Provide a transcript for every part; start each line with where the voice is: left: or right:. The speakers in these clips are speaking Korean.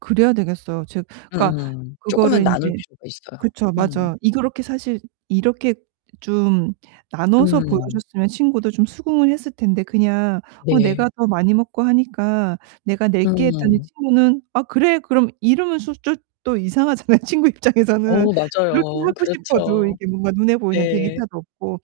right: 그래야 되겠어요. 즉
left: 음
right: 그러니까
left: 음.
right: 그거를
left: 쪼끔은 나눌
right: 인제
left: 필요가 있어요.
right: 그쵸.
left: 음.
right: 맞아. 이 그렇게 사실 이렇게 좀 나눠서
left: 음.
right: 보여줬으면 친구도 좀 수긍을 했을 텐데 그냥 "어
left: 네.
right: 내가 더 많이 먹고 하니까 내가 낼게." 했더니
left: 음.
right: 친구는 "아, 그래, 그럼." 이러면 소 쫏 또 이상하잖아요. 친구 입장에서는.
left: 어,
right: 그렇게
left: 맞아요.
right: 하고 싶어도
left: 그렇죠.
right: 이게 뭔가 눈에 보이는
left: 네.
right: 데이터도 없고.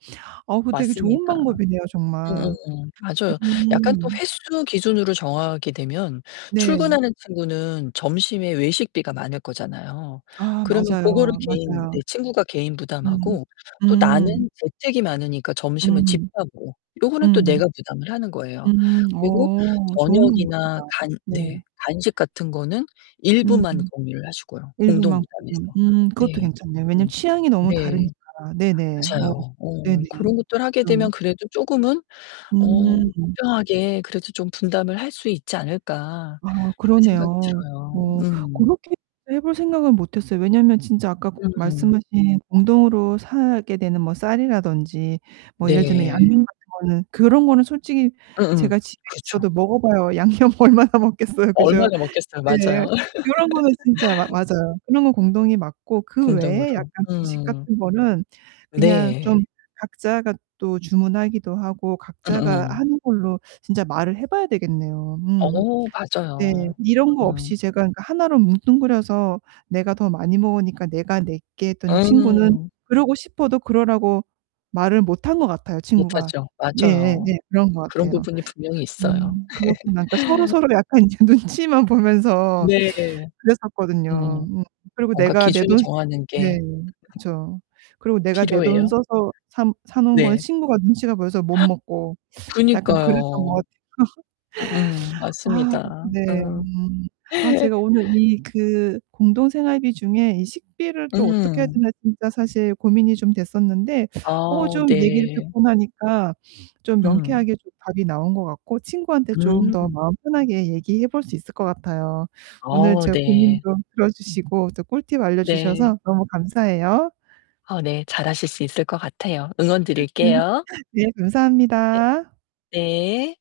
right: 어, 그거 되게 좋은
left: 맞습니다.
right: 방법이네요. 정말.
left: 응응응. 맞아요. 약간 또
right: 음.
left: 횟수 기준으로 정하게 되면
right: 네.
left: 출근하는 친구는 점심에 외식비가 많을 거잖아요.
right: 아,
left: 그러면 그거를
right: 맞아요,
left: 개인 네
right: 맞아요.
left: 친구가 개인
right: 음
left: 부담하고 또 나는
right: 음.
left: 재택이 많으니까 점심은 집
right: 음
left: [unintelligible] 요거는 또
right: 음.
left: 내가 부담을 하는 거에요.
right: 음
left: 그리고
right: 어 좋은
left: 저녁이나
right: 방법이다.
left: 간
right: 네.
left: 네. 간식 같은 거는
right: 음.
left: 일부만 공유를 하시고요. 공동
right: 일부만
left: 부담해서.
right: [unintelligible] 음 그것도
left: 네.
right: 괜찮네. 왜냐면
left: 음.
right: 취향이 너무 다르니까.
left: 네.
right: 네네. 어.
left: 맞아요.
right: 네네.
left: 음. 그런 것들을 하게
right: 그것도
left: 되면 그래도 조금은 어
right: 음.
left: 공정하게 그래도 좀 분담을 할 수 있지 않을까
right: 아
left: 그렇게 생각이
right: 그러네요.
left: 들어요.
right: 어
left: 음.
right: 고렇게 해 볼 생각은 못했어요. 왜냐면 진짜 아까
left: 음.
right: 말씀하신 공동으로 사게 되는 뭐 쌀이라든지 뭐 예를 들면
left: 네.
right: 양념 같은 거는 그런 거는 솔직히
left: 응응,
right: 제가 집에
left: 그렇죠.
right: 있어도 먹어봐야 양념 얼마나 먹겠어요. 그죠?
left: 얼마나 먹겠어요.
right: 네.
left: 맞아요.
right: 그런 거는 진짜 마 맞아요. 그런 건 공동이 맞고 그 외에
left: 공동으로
right: 약간 주식
left: 음.
right: 같은 거는 그냥
left: 네.
right: 좀 각자가 또 주문하기도 하고 각자가
left: 음음.
right: 하는 걸로 진짜 말을 해 봐야 되겠네요. 음.
left: 어,
right: 네,
left: 맞아요.
right: 이런 거
left: 음.
right: 없이 제가 하나로 뭉뚱그려서 "내가 더 많이 먹으니까 내가 낼게." 했더니 친구는
left: 응.
right: 그러고 싶어도 그러라고 말을 못한 것 같아요. 친구가.
left: 못하죠.
right: 네, 예,
left: 맞아요.
right: 네. 그런 거
left: 그런
right: 같아요.
left: 부분이 분명히 있어요.
right: 음 그렇구나. 그러니까 서로서로 약간 이제 눈치만 보면서
left: 네. 음.
right: 그랬었거든요. 음. 그리고
left: 뭔가
right: 내가 내
left: 기준을
right: 돈
left: 정하는 게
right: 네, 그쵸. 그리고 내가 내 돈
left: 필요해요.
right: 써서 사 사 놓은 건
left: 네.
right: 친구가 눈치가 보여서 못 먹고 약간 그랬던 것
left: 그니까요. 음음,
right: 같아요. 아
left: 맞습니다.
right: 네.
left: 음.
right: 음 아 제가 오늘 이 그 공동생활비 중에 이 식비를 또 어떻게 해야
left: 음.
right: 되나 진짜 사실 고민이 좀 됐었는데
left: 아
right: 어 좀 얘기를
left: 네.
right: 듣고 나니까 좀
left: 음.
right: 명쾌하게 좀 답이 나온 것 같고 친구한테 좀 더
left: 음.
right: 마음 편하게 얘기해 볼 수 있을 것 같아요. 오늘
left: 어
right: 제 고민
left: 네.
right: 좀 들어주시고 또 꿀팁
left: 네.
right: 알려주셔서 너무 감사해요.
left: 어 네, 잘하실 수 있을 것 같아요. 응원 드릴게요.
right: 네.
left: 네.
right: 감사합니다.
left: 네.